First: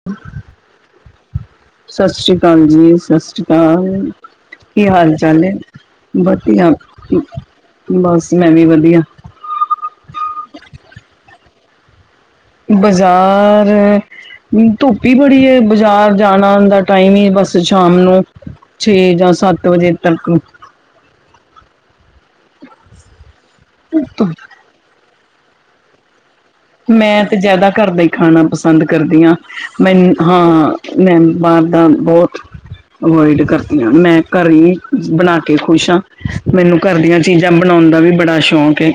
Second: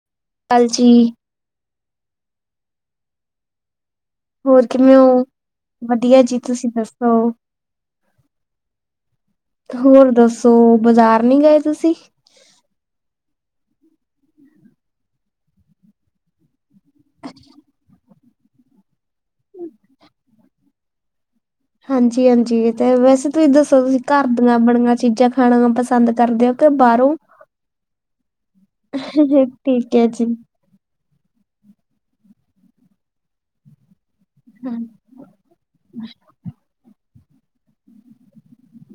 [unintelligible] ਹਾਂਜੀ ਸਤਿ ਸ਼੍ਰੀ ਅਕਾਲ ਜੀ ਸਤਿ ਸ਼੍ਰੀ ਅਕਾਲ ਹੋਰ ਕੀ ਕਿਵੇਂ ਹਾਲ ਹੋ? ਚਾਲ ਹੈ ਜੀ ਤੁਸੀਂ ਵਧੀਆ ਦੱਸੋ? ਬਸ ਮੈਂ ਵੀ ਵਧੀਆ ਹੋਰ ਦੱਸੋ ਬਜ਼ਾਰ ਨਹੀਂ ਗਏ ਤੁਸੀਂ ਬਜ਼ਾਰ, ਨੀ ਧੁੱਪ ਹੀ ਬੜੀ ਹੈ, ਬਜ਼ਾਰ ਜਾਣਾ ਹੁੰਦਾ ਟਾਈਮ ਹੀ ਬਸ ਸ਼ਾਮ ਨੂੰ ਛੇ ਜਾਂ ਸੱਤ ਵਜੇ ਤੱਕ ਹਾਂਜੀ ਹਾਂਜੀ ਅ ਤੇ ਹੈ, ਵੈਸੇ ਤੁਸੀਂ ਦੱਸੋ ਤੁਸੀਂ ਘਰ ਦੀਆਂ ਬਣੀਆਂ ਚੀਜ਼ਾਂ ਖਾਣਾ ਪਸੰਦ ਕਰਦੇ ਹੋ ਕਿ ਬਾਹਰੋਂ? ਮੈਂ ਤੇ ਜ਼ਿਆਦਾ ਘਰ ਦਾ ਹੀ ਖਾਣਾ ਪਸੰਦ ਕਰਦੀ ਹਾਂ, ਠੀਕ ਮੈ ਹੈ ਜੀ ਹਾਂ ਮੈਂ ਬਾਹਰ ਦਾ ਬਹੁਤ ਅਵੋਇਡ ਕਰਦੀ ਆਂ, ਮੈਂ ਘਰੇ ਹੀ ਬਣਾ ਕੇ ਕੇ ਖੁਸ਼ ਹਾਂ, ਮੈਨੂੰ ਘਰ ਦੀਆਂ ਚੀਜ਼ਾਂ ਬਣਾਉਣ ਦਾ ਵੀ ਬੜਾ ਸ਼ੌਕ ਏ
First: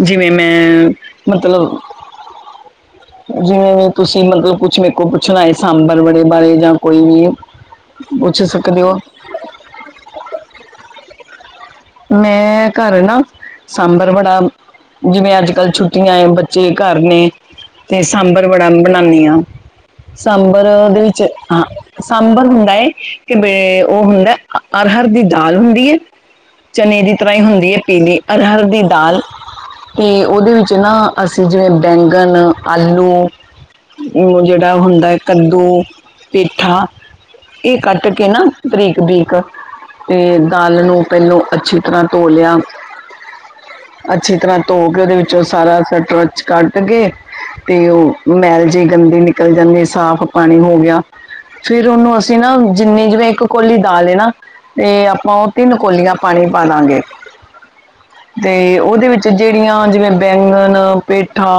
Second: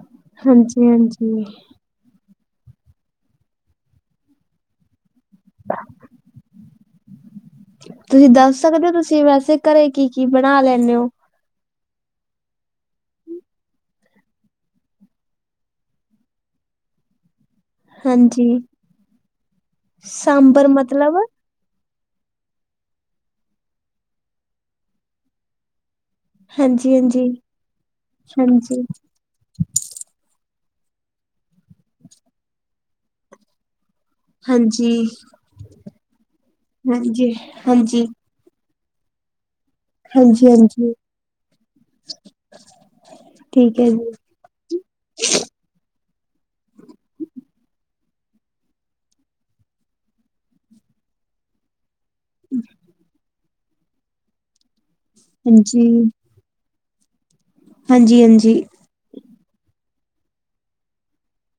ਜਿਵੇਂ ਹਾਂਜੀ ਮੈਂ ਹਾਂਜੀ। ਮਤਲਬ ਜਿਵੇਂ ਤੁਸੀਂ ਮਤਲਬ ਕੁਛ ਮੇਰੇ ਕੋਲੋ ਪੁੱਛਣ ਆਏ, ਸਾਂਬਰ ਵੜੇ ਬਾਰੇ ਜਾਂ ਕੋਈ ਵੀ। ਤੁਸੀਂ ਦੱਸ ਸਕਦੇ ਹੋ, ਤੁਸੀਂ ਵੈਸੇ ਘਰੇ ਕੀ ਕੀ ਬਣਾ ਲੈਂਨੇ ਔ। ਮੈਂ ਘਰ ਨਾ ਸਾਂਬਰ ਵੜਾ। ਜਿਵੇਂ ਅੱਜ ਕੱਲ੍ਹ ਛੁੱਟੀਆਂ ਏ, ਬੱਚੇ ਘਰ ਨੇ। ਤੇ ਸਾਂਬਰ ਹਾਂਜੀ ਵੜਾ ਬਣਾਉਨੀ ਆਂ, ਸਾਂਬਰ ਦੇ ਵਿੱਚ। ਹਾਂ ਸਾਂਬਰ ਹੁੰਦਾ ਹੈ, ਕਿ ਬ ਉਹ ਹੁੰਦਾ ਅਰਹਰ ਦੀ ਦਾਲ ਹੁੰਦੀ ਹੈ। ਹਾਂਜੀ ਚਨੇ ਦੀ ਹਾਂਜੀ ਤਰਾ ਈ ਹੁੰਦੀ ਹੈ ਪੀਲੀ, ਅਰਹਰ ਹਾਂਜੀ। ਦੀ ਦਾਲ। ਤੇ ਉਹਦੇ ਵਿੱਚ ਨਾ, ਅਸੀਂ ਜਿਵੇਂ ਬੈਂਗਣ ਆਲੂ। ਉਹ ਜਿਹੜਾ ਹਾਂਜੀ ਹੁੰਦਾ ਹੈ, ਕੱਦੂ ਪੇਠਾ ਹਾਂਜੀ ਇਹ ਹਾਂਜੀ ਕੱਟ ਕੇ ਨਾ। ਬਰੀਕ -ਬਰੀਕ, ਤੇ ਹਾਂਜੀ ਦਾਲ ਹਾਂਜੀ ਨੂੰ ਪਹਿਲੋਂ‌। ਅੱਛੀ ਤਰ੍ਹਾਂ ਧੋ ਲਿਆ ਠੀਕ ਹੈ ਜੀ ਅੱਛੀ ਤਰ੍ਹਾਂ ਧੋ ਕੇ ਓਦੇ ਵਿੱਚ ਸਾਰਾ ਸਟਰਚ ਕੱਟ ਕੇ ਤੇ ਉਹ ਮੈਲ ਜਿਹੀ ਗੰਦੀ ਨਿਕਲ ਜਾਂਦੀ, ਸਾਫ਼ ਪਾਣੀ ਹੋ ਗਿਆ। ਫੇਰ ਓਨੂੰ ਅਸੀਂ ਨਾ ਜਿੰਨੀ, ਜਿਵੇਂ ਇੱਕ ਕੋਲੀ ਦਾਲ ਏ ਨਾ ਤੇ ਆਪਾਂ ਓ ਤਿੰਨ ਹਾਂਜੀ। ਕੋਲੀਆਂ ਪਾਣੀ ਪਾ ਦਾਂਗੇ। ਹਾਂਜੀ ਹਾਂਜੀ ਤੇ ਓਦੇ ਵਿੱਚ ਜਿਹੜੀਆਂ, ਜਿਵੇਂ ਬੈਂਗਣ ਪੇਠਾ।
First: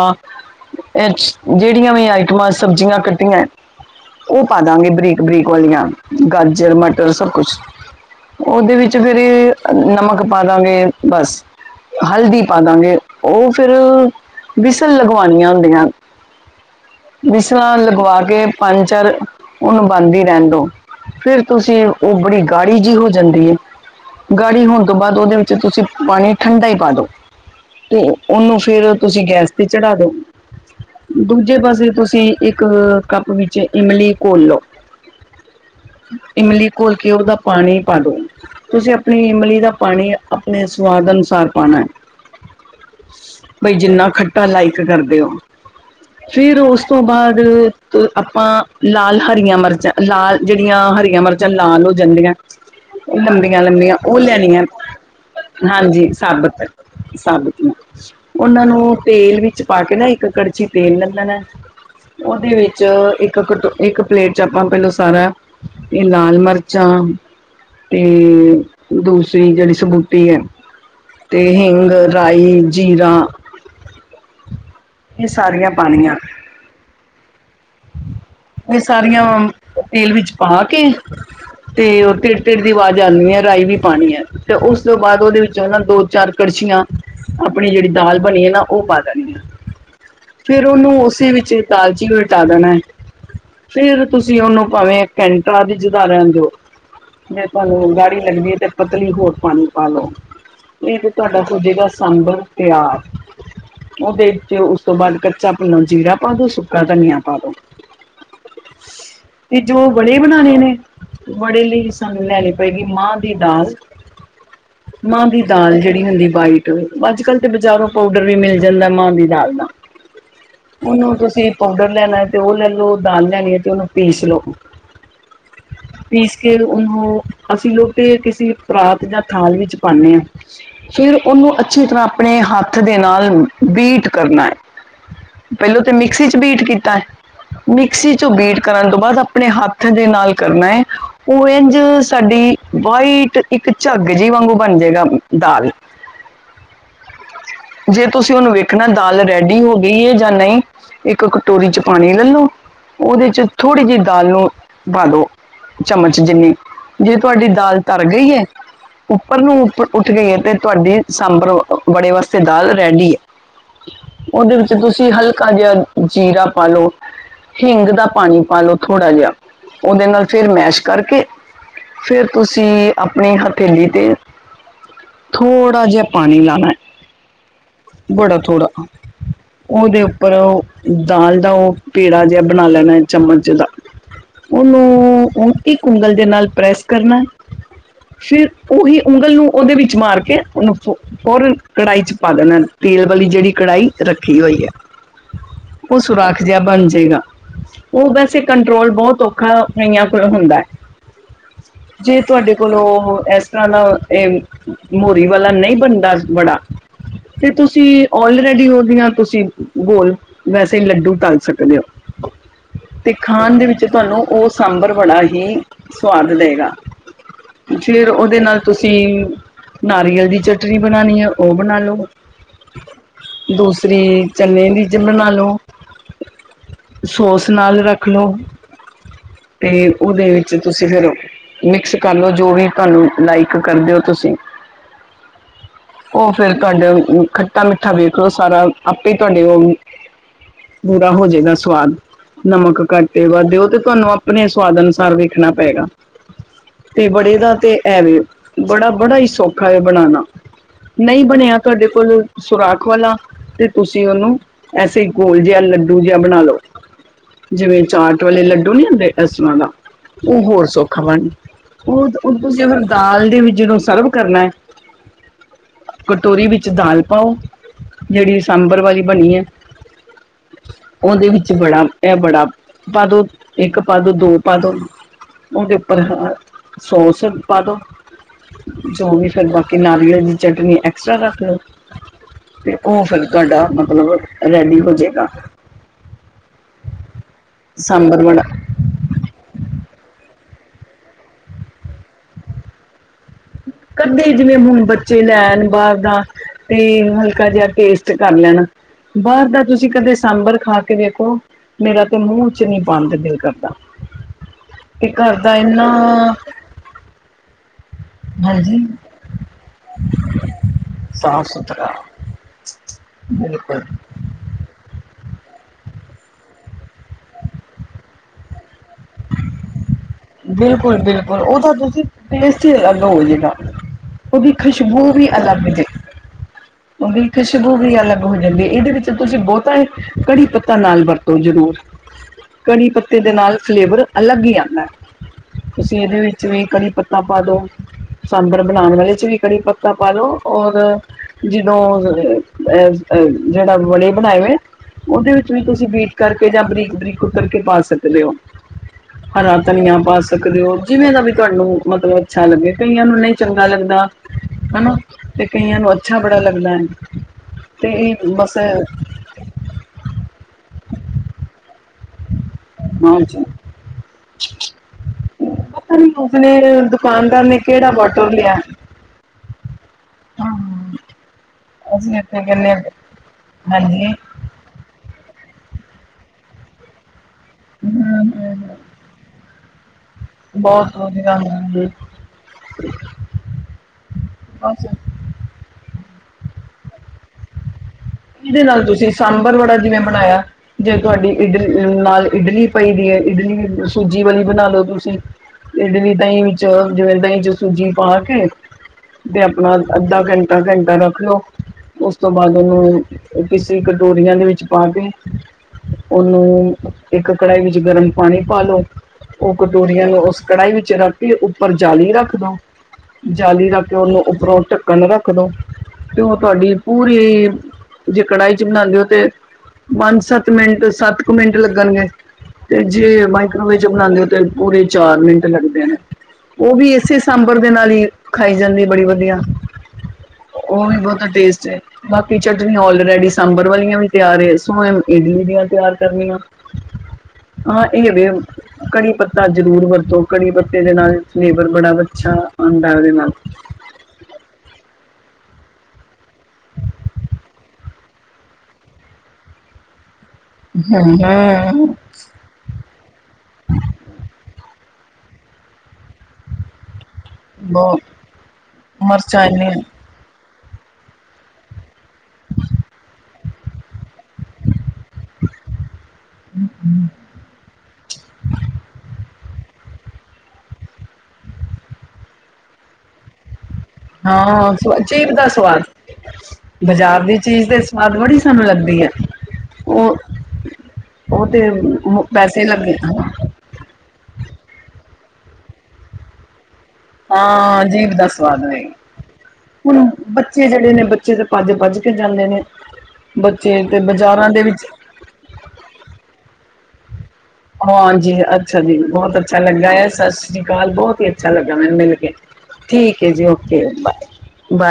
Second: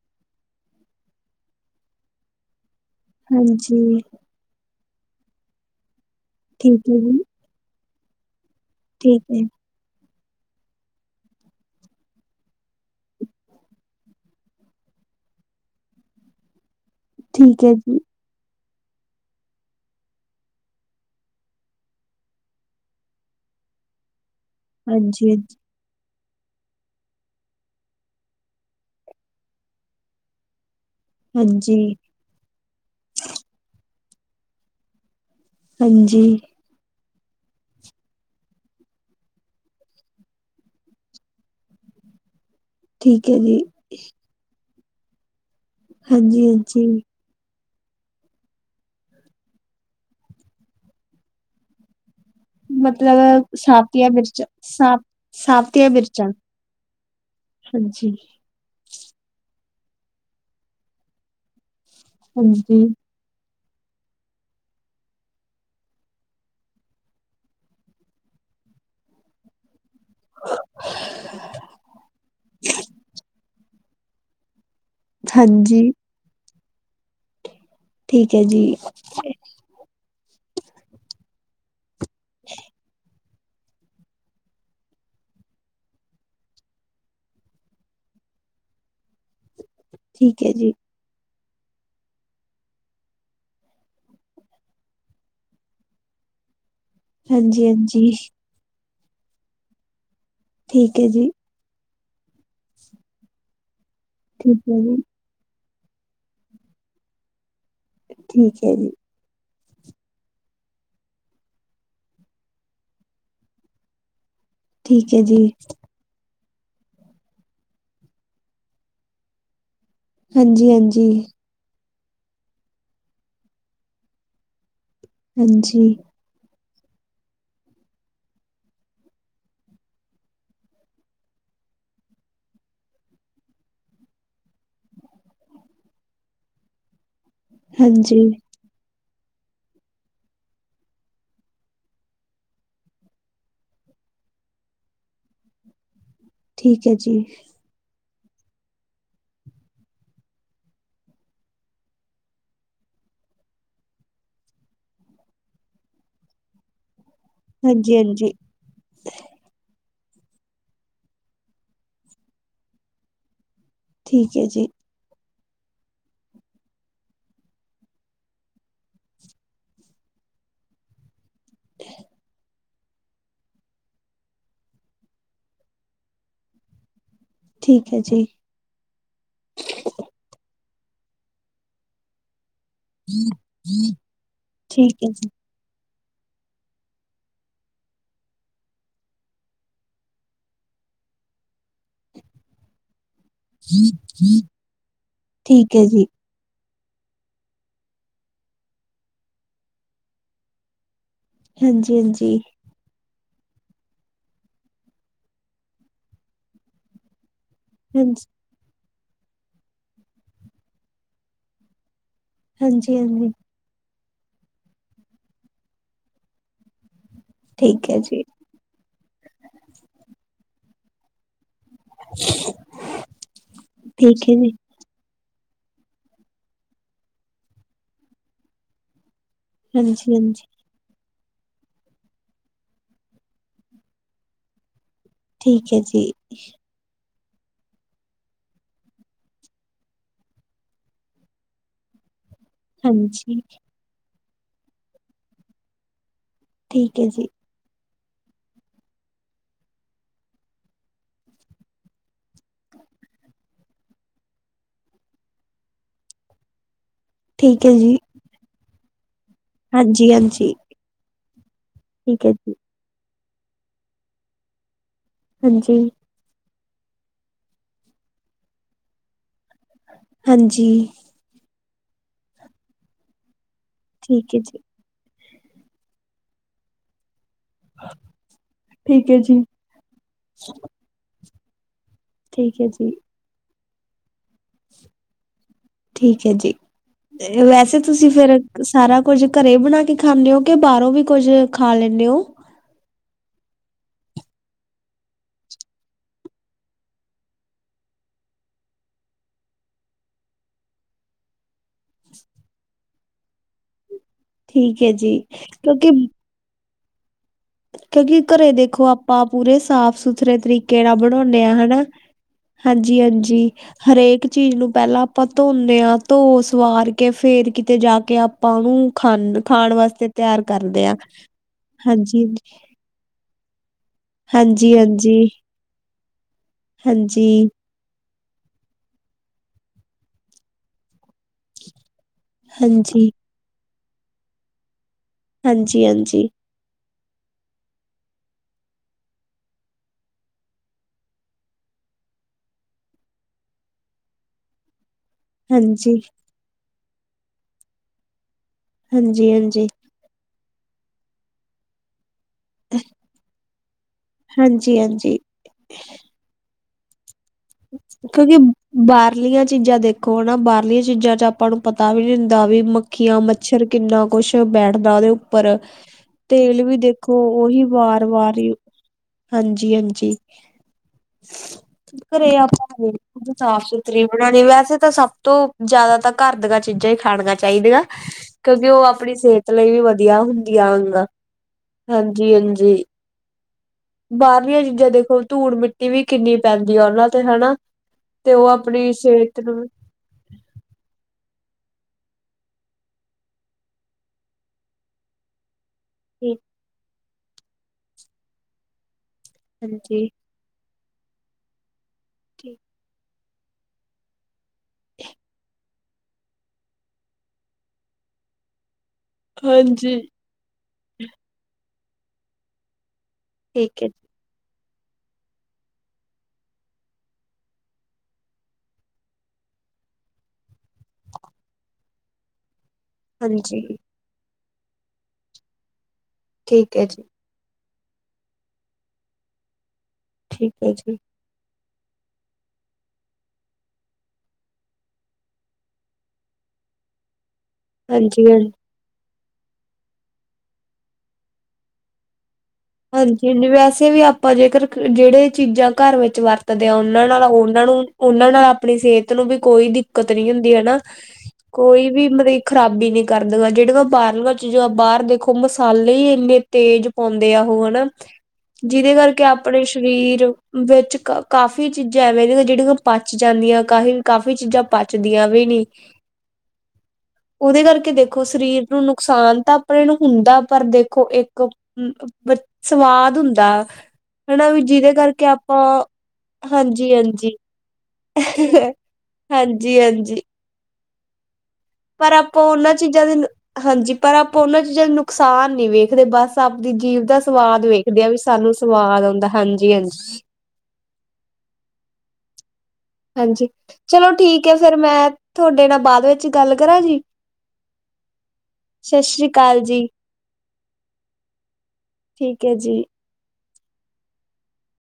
ਐ ਚ ਜਿਹੜੀਆਂ ਵੀ ਆਈਟਮਾਂ ਸਬਜ਼ੀਆਂ ਕੱਟ ਹਾਂਜੀ! ਓ ਪਾਦਾਂਗੇ ਬਰੀਕ-ਬਰੀਕ ਵਾਲੀਆਂ ਗਾਜਰ, ਠੀਕ ਹੈ ਮਟਰ ਜੀ, ਸਭ ਕੁਛ। ਓਦੇ ਵਿੱਚ ਚ ਠੀਕ ਹੈ, ਫੇਰ ਨਮਕ ਪਾ ਦਾਂਗੇ, ਬਸ‌। ਹਲਦੀ ਪਾ ਦਾਂਗੇ, ਓ ਫਿਰ ਵਿਸਲ ਲਗਵਾਣੀਆਂ ਹੁੰਦੀਆਂ। ਠੀਕ ਹੈ ਵਿਸਲਾਂ ਜੀ। ਲਗਵਾ ਕੇ ਪੰਜ -ਚਾਰ, ਓਨੂੰ ਬੰਦ ਹੀ ਰਹਿੰਦੋ। ਫੇਰ ਤੁਸੀਂ, ਓ ਬੜੀ ਗਾੜੀ ਜਿ ਹੋ ਜਾਂਦੀ ਏ। ਗਾੜੀ ਹੋਣ ਤੋਂ ਬਾਅਦ ਹਾਂਜੀ, ਓਦੇ ਹਾਂਜੀ, ਵਿੱਚ ਤੁਸੀਂ ਪਾਣੀ ਠੰਡਾ ਈ ਪਾ ਦੋ ਤੇ ਓਨੂੰ ਫੇਰ ਤੁਸੀਂ ਗੈਸ ਤੇ ਚੜ੍ਹਾ ਦੋ। ਦੂਜੇ ਹਾਂਜੀ, ਪਾਸੇ ਤੁਸੀਂ ਇੱਕ ਕੱਪ ਵਿੱਚ ਇਮਲੀ ਘੋਲ ਲੌ। ਹਾਂਜੀ, ਇਮਲੀ ਘੋਲ ਕੇ, ਓਦਾ ਪਾਣੀ ਪਾ ਦੋ। ਤੁਸੀਂ ਅਪ ਪਨੀ ਇਮਲੀ ਦਾ ਪਾਣੀ, ਅਪਨੇ ਸਵਾਦ ਅਨੁਸਾਰ ਪਾਨੈ। ਠੀਕ ਹੈ ਜੀ, ਬਈ ਜਿੰਨਾ ਖੱਟਾ ਲਾਈਕ ਕਰਦੇ ਓ। ਹਾਂਜੀ, ਫਿਰ ਓਸ ਹਾਂਜੀ। ਤੋਂ ਬਾਦ ਦ ਅਪਾਂ ਲਾਲ ਹਰੀਆਂ ਮਰਚਾਂ ਲਾਲ ਜੇੜੀਆਂ ਹਰੀਆਂ ਮਰਚਾਂ ਲਾਲ ਹੋ ਜਾਂਦੀਐਂ ਮਤਲਬ ਸਾਬਤ ਈ। ਉਹ ਲੈਣੀਐਂ। ਹਾਂਜੀ, ਮਿਰਚਾਂ ਸਾਬਤ -ਸਾਬਤ ਈ। ਹਾਂਜੀ, ਓਨਾਂ ਨੂੰ ਤੇਲ ਵਿੱਚ ਪਾ ਕੇ ਨਾ ਇੱਕ ਕੜਛੀ ਤੇਲ ਲੈ ਲੈਣਾ ਓਦੇ ਹਾਂਜੀ, ਵਿੱਚ ਇੱਕ ਇੱਕ ਕਟੋ-ਇੱਕ ਪਲੇਟ ਚ ਆਪਾਂ ਪੈਲੋਂ ਸਾਰਾ ਏ ਲਾਲ ਮਰਚਾਂ ਤੇ ਦੂਸਰੀ ਜੇੜੀ ਸਬੂਤੀ ਐ ਤੇ ਹਿੰਗ ਰਾਈ ਜੀਰਾ। ਐ ਸਾਰੀਆਂ ਹਾਂਜੀ। ਪਾਣੀਆਂ। ਠੀਕ ਹੈ ਜੀ, ਐ ਸਾਰੀਆਂ ਤੇਲ ਵਿੱਚ ਪਾ ਕੇ ਤੇ ਓ ਤਿੜ ਤਿੜ ਦੀ ਵਾਜ਼ ਆਂਦੀ ਐ। ਰਾਈ ਵੀ ਪਾਣੀ ਐ ਤੇ ਉਸ ਤੋਂ ਬਾਦ ਓਦੇ ਵਿੱਚ ਓ ਨਾਂ ਦੋ-ਚਾਰ ਕੜਛੀਆਂ ਆਪਣੀ ਜੇੜੀ ਦਾਲ ਬਣੀ ਏ ਨਾ ਓ ਪਾ ਦੇਣੀ ਐ ਠੀਕ ਹੈ ਫੇਰ ਜੀ, ਓਨੂੰ ਉਸੇ ਵਿੱਚ ਦਾਲ 'ਚ ਈ ਓਲਟਾ ਦੇਣਾ। ਫੇਰ ਤੁਸੀਂ ਓਨੂੰ ਭਾਵੇਂ ਘੰਟਾ ਰਿੱਜਦਾ ਰੈਣ ਦੇਓ। ਜੇ ਹਾਂਜੀ, ਤੁਹਾਨੂੰ ਹਾਂਜੀ, ਗਾੜੀ ਲੱਗਦੀ ਏ ਤੇ ਪਤਲੀ ਹੋਰ ਪਾਣੀ ਪਾ ਲੋ। ਏ ਠੀਕ ਹੈ ਤੇ ਜੀ। ਤੁਆਡਾ ਹੋਜੇਗਾ ਸਾਂਬਰ ਤਿਆਰ। ਓਦੇ ਚ ਠੀਕ ਹੈ ਉਸ ਤੋਂ ਜੀ, ਬਾਦ ਕੱਚਾ ਜੀਰਾ ਪਾ ਦੋ, ਸੁੱਕਾ ਧਨੀਆ ਪਾ ਦੋ। ਠੀਕ ਐ ਜੀ। ਤੇ ਜੋ ਵੜੇ ਬਣਾਣੇ ਨੇ, ਵੜੇ ਲਈ ਸਾਨੂੰ ਲੈਣੀ ਪਏਗੀ‌ ਮਾਂ ਦੀ ਦਾਲ, ਠੀਕ ਹੈ ਮਾਂ ਜੀ, ਦੀ ਦਾਲ ਜੇੜੀ ਹੂੰਦੀ ਵਾਈਟ ਵਾਲੀ। ਅੱਜ ਕੱਲ ਤੇ ਬਜ਼ਾਰੋਂ ਪਾਊਡਰ ਵੀ ਮਿਲ ਜਾਂਦੈ ਮਾਂ ਦੀ ਦਾਲ ਦਾ। ਹਾਂਜੀ, ਹਾਂਜੀ। ਓਨੂੰ ਤੁਸੀਂ ਪੋਡਰ ਲੈਣਾ ਤੇ ਓ ਲੈ ਲਓ, ਦਾਲ ਲੈਣੀ ਏ ਤੇ ਓਨੂੰ ਪੀਸ ਲਓ। ਹਾਂਜੀ। ਪੀਸ ਕੇ ਓਨੂੰ ਅਸੀਂ ਲੋਗ ਤੇ ਕਿਸੇ ਪਰਾਤ ਜਾਂ ਥਾਲ ਵਿੱਚ ਪਾਨੇ ਆਂ। ਫੇਰ ਓਹਨੂੰ ਅੱਛੀ ਤਰ੍ਹਾਂ ਆਪਣੇ ਹਾਥ ਦੇ ਨਾਲ ਬੀਟ ਕਰਨਾ ਐ। ਪੇਹਲੋਂ ਤੇ ਮਿਕਸੀ ਇੱਚ ਬੀਟ ਕੀਤਾ ਐ ਮਿਕਸੀ ਹਾਂਜੀ, ਚੋਂ ਬੀਟ ਕਰਨ ਤੋਂ ਬਾਅਦ ਆਪਣੇ ਹਾਥ ਦੇ ਨਾਲ ਕਰਨਾ ਐ ਓ ਏਂਜ ਸਾਡੀ ਵਾਈਟ ਇੱਕ ਚਾਗ ਜਿਈ ਵਾਂਗੂ ਬਣ ਜਾਏਗਾ ਦਾਲ। ਠੀਕ ਐ ਜੀ। ਜੇ ਤੁਸੀਂ ਓਹਨੂੰ ਵੇਖਣਾ ਦਾਲ ਰੈਡੀ ਹੋ ਗਈ ਏ ਜਾਂ ਨਈ ਇੱਕ ਕਟੋਰੀ ਚ ਪਾਣੀ ਲੈਲੋ, ਓਹਦੇ ਚ ਥੋੜ੍ਹੀ ਜਿਹੀ ਦਾਲ ਨੂੰ ਪਾ ਦੋ। ਚਮਚ ਜਿੰਨੀ, ਜੇ ਤੁਹਾਡੀ ਦਾਲ ਹਾਂਜੀ, ਤਰ ਗਈ ਹਾਂਜੀ, ਏ ਉੱਪਰ ਨੂੰ ਉਪਰ ਉੱਠ ਗਈ ਏ ਤੇ ਤੁਆਡੀ ਸਾਂਬਰ ਅ ਵੜੇ ਵਾਸਤੇ ਦਾਲ ਰੈਡੀ ਏ। ਹਮ ਓਹਦੇ ਵਿੱਚ ਤੁਸੀਂ ਹਲਕਾ ਜੇਆ ਜੀਰਾ ਪਾ ਲੋ। ਹਿੰਗ ਦਾ ਪਾਣੀ ਪਾ ਲੋ ਥੋੜ੍ਹਾ ਜੇਆ, ਓਹਦੇ ਨਾਲ ਫੇਰ ਮੈਸ਼ ਕਰਕੇ [inaudible] ਫੇਰ ਤੁਸੀਂ ਆਪਣੀ ਹਥੇਲੀ ਤੇ ਥੋੜਾ ਜੇਹਾ ਪਾਣੀ ਲਾਨਾ ਏ। ਠੀਕ ਹੈ ਜੀ, ਬੜਾ ਥੋੜ੍ਹਾ, ਓਹਦੇ ਉੱਪਰ ਦਾਲ ਦਾ ਓਹ ਪੇੜਾ ਜੇਹਾ ਬਣਾ ਲੈਣਾ ਏ ਚਮਚ ਦਾ, ਓਹਨੂੰ ਠੀਕ ਹੈ ਜੀ, ਓਨੂੰ ਇੱਕ ਉੁੰਂਗਲ ਦੇ ਨਾਲ ਪ੍ਰੈਸ ਕਰਨਾ ਏ, ਫਿਰ ਓਹੀ ਉਂਗਲ ਨੂੰ ਓਹਦੇ ਵਿੱਚ ਮਾਰ ਕੇ ਉਹਨੂੰ ਫ ਔਰ ਕੜਾਈ ਚ ਪਾ ਦੇਣਾ ਏ ਤੇਲ ਵਾਲੀ ਜੇਹੜੀ ਕੜਾਈ ਰੱਖੀ ਹੋਈ ਏ, ਠੀਕ ਹੈ ਉਹ ਜੀ, ਸੁਰਾਖ ਜੇਆ ਬਣ ਜਏਗਾ, ਓਹ ਵੈਸੇ ਕੰਟਰੋਲ ਬੋਹਤ ਔਖਾ ਕਈਆਂ ਕੋਲ ਹੁੰਦਾ ਏ। ਹਾਂਜੀ, ਜੇ ਹਾਂਜੀ। ਤੁਹਾਡੇ ਕੌਲੋਂ ਐਸ ਤਰ੍ਹਾਂ ਦਾ ਏਹ ਮੋਅਰੀ ਵਾਲਾ ਨਈ ਬਣਦਾ ਵੜਾ ਫਿਰ ਤੁਸੀਂ ਹਾਂਜੀ, ਔਲ ਰੈਡੀ ਔਦੀਆਂ ਤੁਸੀਂ ਗੋਲ ਵੈਸੇ ਈ ਲੱਡੂ ਤਲ ਸਕਦੇ ਔ। ਹਾਂਜੀ, ਤੇ ਹਾਂਜੀ ਖਾਣ ਦੇ ਵਿੱਚ ਤੁਹਾਨੂੰ ਓਹ ਸਾਂਬਰ ਵੜਾ ਹੀ ਸਵਾਦ ਦਏਗਾ, ਠੀਕ ਹੈ ਜਿੜ ਜੀ, ਓਹਦੇ ਨਾਲ ਤੁਸੀਂ ਨਾਰੀਅਲ ਦੀ ਚਟਨੀ ਬਣਾਣੀ ਏ ਓਹ ਬਣਾ ਲੋ, ਦੂਸਰੀ ਠੀਕ ਹੈ ਜੀ, ਚਨੇ ਦੀ ਜੇ ਬਣਾ ਲਓ, ਸੌਸ ਨਾਲ ਰੱਖ ਲੋ। ਤੇ ਹਾਂਜੀ, ਉਹਦੇ ਹਾਂਜੀ ਵਿੱਚ ਤੁਸੀਂ ਫੇਰ ਮਿਕਸ ਕਰ ਲਓ ਜੋ ਵੀ ਤੁਹਾਨੂੰ ਲਾਈਕ ਕਰਦੇ ਔ ਤੁਸੀਂ। ਠੀਕ ਏ ਜੀ। ਤੁਹਾਡ ਖੱਟਾ ਮਿੱਠਾ ਵੇਖ ਲੋ ਸਾਰਾ ਆਪੇ ਈ ਤੁਹਾਡੇ ਉਹ ਬੁਰਾ ਹੋ ਜਾਏਗਾ ਸਵਾਦ। ਨਮਕ ਕਾਟ ਏ, ਹਾਂਜੀ ਵਾਧ ਏ ਓਹ ਤੇ ਤੁਹਾਨੂੰ ਆਪਣੇ ਸਵਾਦ ਅਨੁਸਾਰ ਵੇਖਣਾ ਪਏਗਾ। ਠੀਕ ਤੇ ਹੈ ਜੀ, ਵੜੇ ਦਾ ਤੇ ਐਹ ਵੇ ਬੜਾ-ਬੜਾ ਹੀ ਸੌਖਾ ਏ ਬਣਾਨਾ। ਨਈ ਬਣੇਆ ਤੁਹਾਡੇ ਕੋਲ ਸੁਰਾਖ ਵਾਲਾ ਤੇ ਤੁਸੀਂ ਉਹਨੂੰ ਐਸੇ ਈ ਗੋਲ ਜੇਹਾ ਲੱਡੂ ਜੇਹਾ ਬਣਾ ਲੋ। ਠੀਕ ਹੈ ਜਿਵੇਂ ਜੀ, ਚਾਟ ਵਾਲੇ ਲੱਡੂ ਨੀ ਹੁੰਦੇ ਐਸ ਰ੍ਹਾਂ ਦਾ। ਹਾਂਜੀ, ਉਹ ਹਾਂਜੀ ਹੋਰ ਸੌਖਾ ਬਣ, ਉਹ, ਠੀਕ ਹੈ ਉਹ ਜੀ, ਤੁਸੀਂ ਅਗਰ ਦਾਲ ਦੇ ਵਿੱਚ ਜਿਰੋ ਸਰਵ ਕਰਨਾ ਏ ਹਾਂਜੀ। ਕਟੋਰੀ ਵਿੱਚ ਦਾਲ ਪਾਓ ਜੇਹੜੀ ਸਾਂਬਰ ਵਾਲੀ ਬਣੀ ਏ। ਹਾਂਜੀ। ਔਂਦੇ ਵਿੱਚ ਵੜਾ, ਏਹ ਵੜਾ ਪਾ ਦੋ ਇੱਕ ਪਾ ਦੋ, ਠੀਕ ਦੋ ਹੈ ਪਾ ਜੀ, ਦੋ। ਉਹਦੇ ਉੱਪਰ ਹ-ਹ ਸੋਸ ਪਾ ਦੋ ਜੋ ਠੀਕ ਹੈ ਵੀ ਜੀ, ਫੇਰ ਬਾਕੀ ਨਾਰੀਅਲ ਦੀ ਚਟਨੀ ਐਕਸਟਰਾ ਰੱਖ ਲੋ। ਠੀਕ ਹੈ ਤੇ ਜੀ, ਉਹ ਫਿਰ ਤੁਹਾਡਾ ਮਤਲਬ ਰੈਡੀ ਹੋ ਜੇਗਾ। ਠੀਕ ਹੈ ਜੀ। ਵੈਸੇ ਤੁਸੀਂ ਸਾਂਬਰ ਫੇਰ ਵੜਾ ਸਾਰਾ ਕੁੱਝ ਘਰੇ ਬਣਾ ਕੇ ਖਾਣੇ ਹੋ ਕੇ ਬਾਹਰੋਂ ਵੀ ਕੁੱਝ ਖਾ ਲੈਣੇ ਹੋ? ਕਦੇ ਜਿਵੇਂ ਹੁਣ ਬੱਚੇ ਲੈਣ ਬਾਹਰ ਦਾ ਤੇ ਹਲਕਾ ਜਿਹਾ ਟੇਸਟ ਕਰ ਲੈਣਾ। ਬਾਹਰ ਦਾ ਤੁਸੀਂ ਕਦੇ ਸਾਂਭਰ ਖਾ ਕੇ ਦੇੇਖੋ। ਮੇਰਾ ਤੇ ਮੂੰਹ ਚ ਨੀ ਪਾਣੀ ਦਾ ਦਿਲ ਕਰਦਾ ਠੀਕ ਹੈ ਕੇ ਜੀ, ਕਾਰਦਾ ਏਨਾ ਕਿਉਂਕਿ ਕਿਉਂਕਿ ਘਰੇ ਦੇਖੋ ਹਾਂਜੀ ਆਪਾਂ ਪੂਰੇ ਸਾਫ-ਸੁਥਰੇ ਤਰੀਕੇ ਨਾਲ ਬਣਾਉਣੇ ਸਾਫ ਆ ਹਨਾ ਸੁਥਰਾ ਹਾਂਜੀ-ਹਾਂਜੀ, ਬਿਲਕੁਲ ਹਰੇਕ ਚੀਜ਼ ਨੂੰ ਪਹਿਲਾਂ ਆਪਾਂ ਤੋਦੇ ਆ ਤੋ ਸਵਾਰ ਕੇ ਫੇਰ ਕਿਤੇ ਜਾ ਕੇ ਆ ਆਪਾਂ ਉਹਨੂੰ ਖਣ ਖਾਣ ਵਾਸਤੇ ਤਿਆਰ ਕਰਦੇ ਆ ਬਿਲਕੁਲ-ਬਿਲਕੁਲ ਉਹਦਾ ਤੁਸੀਂ ਹਾਂਜੀ ਟੇਸਟ ਅਲੱਗ ਹੋ ਜੇ ਗਾ ਉਹਦੀ ਖੁਸ਼ਬੂ ਹਾਂਜੀ-ਹਾਂਜੀ। ਵੀ ਅਲੱਗ ਜੇ। ਉਹਦੀ ਹਾਂਜੀ, ਖੁਸ਼ਬੂ ਵੀ ਅਲੱਗ ਹੋ ਜਾਂਦੀ ਏ ਇਹਦੇ ਵਿੱਚ ਤੁਸੀਂ ਬਹੁਤਾ ਕੜੀ-ਪੱਤਾ ਨਾਲ ਵਰਤੋ ਜ਼ਰੂਰ। ਹਾਂਜੀ, ਕੜੀ-ਪੱਤੇ ਦੇ ਨਾਲ ਫਲੇਵਰ ਅਲੱਗ ਹੀ ਆਦੈ ਤੁਸੀਂ ਇਹਦੇ ਹਾਂਜੀ-ਹਾਂਜੀ, ਵਿੱਚ ਜਿਵੇਂ ਕੜੀ-ਪੱਤਾ ਪਾ ਦੋ ਸਾਂਬਰ ਬਣਾਉਣ ਵਾਲੇ ਚ ਵੀ ਕੜੀ-ਪੱਤਾ ਪਾ ਦੋ ਔਰ ਜਿਦੋਂ ਅ ਜਿਹੜਾ ਵੜੇ ਬਣਾਏ ਹੋਏ ਉਹਦੇ ਵਿੱਚ ਵੀ ਤੁਸੀਂ ਹਾਂਜੀ। ਬਰੀਕ ਕਰਕੇ ਜਾਂ ਬਰੀਕ-ਬਰੀਕ ਕੁਤਰ ਕੇ ਪਾ ਸਕਦੇ ਹੋ। ਹਰਾ ਹਾਂਜੀ-ਹਾਂਜੀ, ਤਨੀਆ ਪਾ ਸਕਦੇ ਹੋ ਜਿਵੇਂ ਦਾ ਵੀ ਤੁਹਾਨੂੰ ਮਤਲਬ ਅੱਛਾ ਲੱਗੇ ਕਈਆਂ ਨੂੰ ਨਹੀਂ ਚੰਗਾ ਲੱਗਦਾ ਹਨਾ ਹਾਂਜੀ-ਹਾਂਜੀ ਤੇ ਕਈਆਂ ਨੂੰ ਅੱਛਾ ਬੜਾ ਲੱਗਦਾ ਐ। ਕਿਉਂਕਿ ਬਾਹਰ ਲੀਆਂ ਚੀਜ਼ਾਂ ਦੇਖੋ ਹਨਾ ਬਾਹਰ ਲੀਆਂ ਚੀਜ਼ਾਂ ਚ ਆ ਆਪਾਂ ਨੂੰ ਪਤਾ ਵੀ ਨੀ ਹੁੰਦਾ ਵੀ ਮੱਖੀਆਂ, ਹਾਂਜੀ ਮੱਛਰ ਕਿੰਨਾ ਕੁਛ ਬੈਠਦਾ ਉਹਦੇ ਉੱਪਰ ਪਤਾ ਨੀ ਉਸਨੇ ਤੇਲ ਵੀ ਦੇਖੋ ਦੁਕਾਨਦਾਰ ਨੇ ਉਹੀ ਕਿਹੜਾ ਬੋਟਲ ਵਾਰ-ਵਾਰ ਲਿਆ ਹਾਂਜੀ-ਹਾਂਜੀ। ਅਸੀਂ ਘਰੇ ਇੱਥੇ ਆਪਾਂ ਕਹਿੰਦੇ ਬਿਲਕੁਲ ਸਾਫ਼-ਸੁਥਰੀ ਹਾਂਜੀ ਬਣਾਨੇ, ਵੈਸੇ ਤਾਂ ਸਭ ਤੋਂ ਜਿਆਦਾ ਤਾਂ ਘਰ ਦੀਆਂ ਚੀਜ਼ਾਂ ਹੀ ਖਾਣੀਆਂ ਚਾਹੀਦੀਆਂ ਹਮ, ਹਮ, ਹਮ, ਕਿਉਂਕਿ ਉਹ ਆਪਣੀ ਸਿਹਤ ਤ ਚਲ ਈ ਵੀ ਵਧੀਆ ਹੁੰਦੀਆਂ ਬਹੁਤ ਵਧੀਆ ਹੁੰਦਾ [unintelligible] ਹੈ ਹਾਂਜੀ-ਹਾਂਜੀ। ਬਾਹਰਲੀਆਂ ਚੀਜ਼ਾਂ ਬਸ ਦੇਖੋ ਧੂੜ-ਮਿੱਟੀ ਵੀ ਕਿੰਨੀ ਪੈਂਦੀ ਆ ਉਹਨਾਂ ਤੇ ਹਨਾ। ਤੇ ਉਹ ਇਹਦੇ ਨਾਲ ਆਪਣੀ ਤੁਸੀਂ ਸਿਹਤ ਨੂੰ ਸਾਂਬਰ ਵੜਾ ਜਿਵੇਂ ਬਣਾਇਆ ਜੇ ਤੁਹਾਡੀ ਇਡ ਨਾਲ ਇਡਲੀ ਪਈ [unintelligible] ਏ ਇਡਲੀ ਸੂਜੀ ਵਾਲੀ ਬਣਾ ਲਓ ਤੁਸੀਂ ਇਡਲੀ ਦਹੀਂ ਵਿੱਚ ਜਿਵੇਂ ਦਹੀਂ ਚ ਸੂਜੀ ਪਾ ਕੇ ਤੇ ਆਪਣਾ ਹਾਂਜੀ ਅੱਧਾ ਘੰਟਾ, ਘੰਟਾ ਰੱਖ ਲਓ ਉਸ ਤੋਂ ਬਾਅਦ ਉਹਨੂੰ ਤੇ ਕਿਸੇ ਕਟੋਰੀਆਂ ਦੇ ਵਿੱਚ ਪਾ ਕੇ ਔਨੂੰ ਇੱਕ ਕੜਾਹੀ ਵਿੱਚ ਗਰਮ ਪਾਣੀ ਪਾਲੋ ਉਹ ਕਟੋਰੀਆਂ ਹਾਂਜੀ ਨੂੰ ਉਸ ਕੜਾਹੀ ਵਿੱਚ ਰੱਖ ਕੇ ਉੱਪਰ ਜਾਲੀ ਰੱਖ ਦਓ ਜਾਲੀ ਠੀਕ ਹੈ ਰੱਖ ਜੀ ਕੇ ਉਹਨੂੰ ਉੱਪਰੋਂ ਟੱਕ ਟੱਕਣ ਰੱਖਦੋ ਤੇ ਉਹ ਤੁਹਾਡੀ ਪੂਰੇ ਜੇ ਕੜਾਹੀ ਚ ਬਣਾਦੇ ਹੋ ਤੇ ਪੰਜ-ਸੱਤ ਮਿੰਟ ਸੱਤ ਕ ਮਿੰਟ ਲੱਗਣਗੇ। ਤੇ ਜੇ ਹਾਂਜੀ ਮਾਈਕ੍ਰੋਵੇਵ ਚ ਬਣਾਦੇ ਹੋ ਤੇ ਪੂਰੇ ਚਾਰ ਮਿੰਟ ਲੱਗਦੇ ਨੇ ਉਹ ਠੀਕ ਹੈ ਵੀ ਜੀ ਇਸੇ ਸਾਂਬਰ ਦੇ ਨਾਲ ਹੀ ਖਾਈ ਜਾਂਦੀ ਏ ਬੜੀ ਵਧੀਆ ਠੀਕ ਹੈ ਉਹ ਵੀ ਜੀ ਬਹੁਤਾ ਟੇਸਟ ਏ ਬਾਕੀ ਚਟ [unintelligible] ਆਲਰੇਡੀ ਸਾਂਬਰ ਵਾਲੀਆਂ ਵੀ ਤਿਆਰ ਏ ਸੋ ਏਮ ਇਡਲੀ ਦੀ ਤਿਆਰ ਕਰਨੀਆਂ। ਹਾਂ ਏਹ ਹਾਂਜੀ ਵੇ ਹਾਂਜੀ ਕੜੀ-ਪੱਤਾ ਜ਼ਰੂਰ ਵਰਤੋ ਕੜੀ-ਪੱਤੇ ਦੇ ਨਾਲ ਫਲੇਵਰ ਬੜਾ ਬੱਛਾ ਹਾਂਜੀ ਨੀ ਵੈਸ, ਵੈਸੇ ਵੀ ਆਪਾਂ ਜੇਕਰ ਜਿਹੜੇ ਚੀਜ਼ਾਂ ਘਰ ਵਿੱਚ ਵਰਤਦੇ ਹਾਂ ਉਹਨਾਂ ਨਾਲ ਉਹਨਾਂ ਨੂੰ ਉਹਨਾਂ ਨਾਲ ਆਪਣੀ ਸਿਹਤ ਨੂੰ ਵੀ ਕੋਈ ਦਿੱਕਤ ਨੀ ਹੁੰਦੀ ਹਨਾ, ਹਮ ਕੋਈ ਵੀ ਮਰੀ ਖਰਾਬੀ ਨੀ ਕਰਦੀਆ ਜਿਹੜੀਆਂ ਬਾਹਰਲੀਆਂ ਚੀਜ਼ਾਂ ਬਾਹਰ ਦੇਖੋ ਮਸਾਲੇ ਹੀ ਇੰਨੇ ਤੇਜ਼ ਪਾਉਂਦ ਦੇ ਆ ਹੁਨ ਬਹੁਤ ਜਿਹਦੇ ਕਰਕੇ ਮਿਰਚਾਂ ਆਪਣੇ ਇੰਨੀ ਸਰੀਰ ਵਿੱਚ ਕ ਕਾਫ਼ੀ ਚੀਜ਼ਾਂ ਐਵੇਂ ਦੀਆਂ ਜਿਹੜੀਆਂ ਪਚ ਜਾਂਦੀਆਂ ਕਾਫ਼ੀ- ਕਾਫੀ ਚੀਜ਼ਾਂ- ਪਚਦੀਆਂ ਵੀ ਨੀ। ਉਹਦੇ ਕਰਕੇ ਦੇਖੋ ਸਰੀਰ ਨੂੰ ਨੁਕਸਾਨ ਤਾਂ ਅਪਣੇ ਨੂੰ ਹੁੰਦਾ ਪਰ, ਦੇਖੋ ਇੱਕ ਸਵਾਦ ਹੁੰਦਾ। ਹਨਾ ਵੀ ਹਾਂ, ਜਿਹਦੇ ਕਰਕੇ ਜੀਭ ਦਾ ਸਵਾਦ। ਆਪਾਂ ਹਾਂਜੀ ਬਾਜ਼ਾਰ ਹਾਂਜੀ ਦੀ ਚੀਜ਼ ਤੇ ਸਵਾਦ ਬੜੀ ਸਾਨੂੰ ਲੱਗਦੀ ਆ। ਹਾਂਜੀ ਉਹ, ਹਾਂਜੀ ਉਹ ਤੇ- ਪਰ, ਮ- ਆਪਾਂ ਪੈਸੇ ਉਹਨਾਂ ਲੱਗੇ ਚੀਜ਼ਾਂ ਵ ਹਾਂਜੀ, ਪਰ ਆਪਾਂ ਉਹਨਾਂ ਚੀਜ਼ਾਂ ਨੂੰ ਨੁਕਸਾਨ ਨਹੀਂ ਵੇਖਦੇ। ਬਸ, ਆਪਦੀ ਜੀਵ- ਦਾ ਸਵਾਦ ਹਾਂ ਵੇਖਦੇ ਆ ਜੀਭ ਵੀ ਦਾ ਸਾਨੂੰ ਸਵਾਦ ਆਂਦਾ। ਹਾਂਜੀ -ਹਾਂਜੀ ਫੇਰ ਜਿਹੜੇ ਨੇ ਬੱਚੇ ਤੇ ਭੱਜ -ਭੱਜ ਕੇ ਜਾਂਦੇ ਨੇ। ਹਾਂਜੀ, ਬੱਚੇ ਤੇ ਚਲੋ ਠੀਕ ਬਾਜ਼ਾਰਾਂ ਹੈ ਦੇ ਫੇਰ ਵਿੱਚ ਮੈਂ ਤੁਹਾਡੇ ਨਾਲ ਬਾਅਦ ਵਿੱਚ ਗੱਲ ਕਰਾਂ ਜੀ? ਹਾਂਜੀ, ਅੱਛਾ ਜੀ ਸਤਿ ਸ੍ਰੀ ਬਹੁਤ ਅੱਛਾ ਅਕਾਲ ਜੀ ਲੱਗਾ ਹੈ। ਸਤਿ ਸ੍ਰੀ ਅਕਾਲ, ਬਹੁਤ ਹੀ ਅੱਛਾ ਲੱਗਾ ਮੈਨੂੰ ਮਿਲ ਕੇ। ਠੀਕ ਹੈ ਜੀ ਠੀਕ ਹੈ ਜੀ, ਓਕੇ ਬਾਏ। ਬਾਏ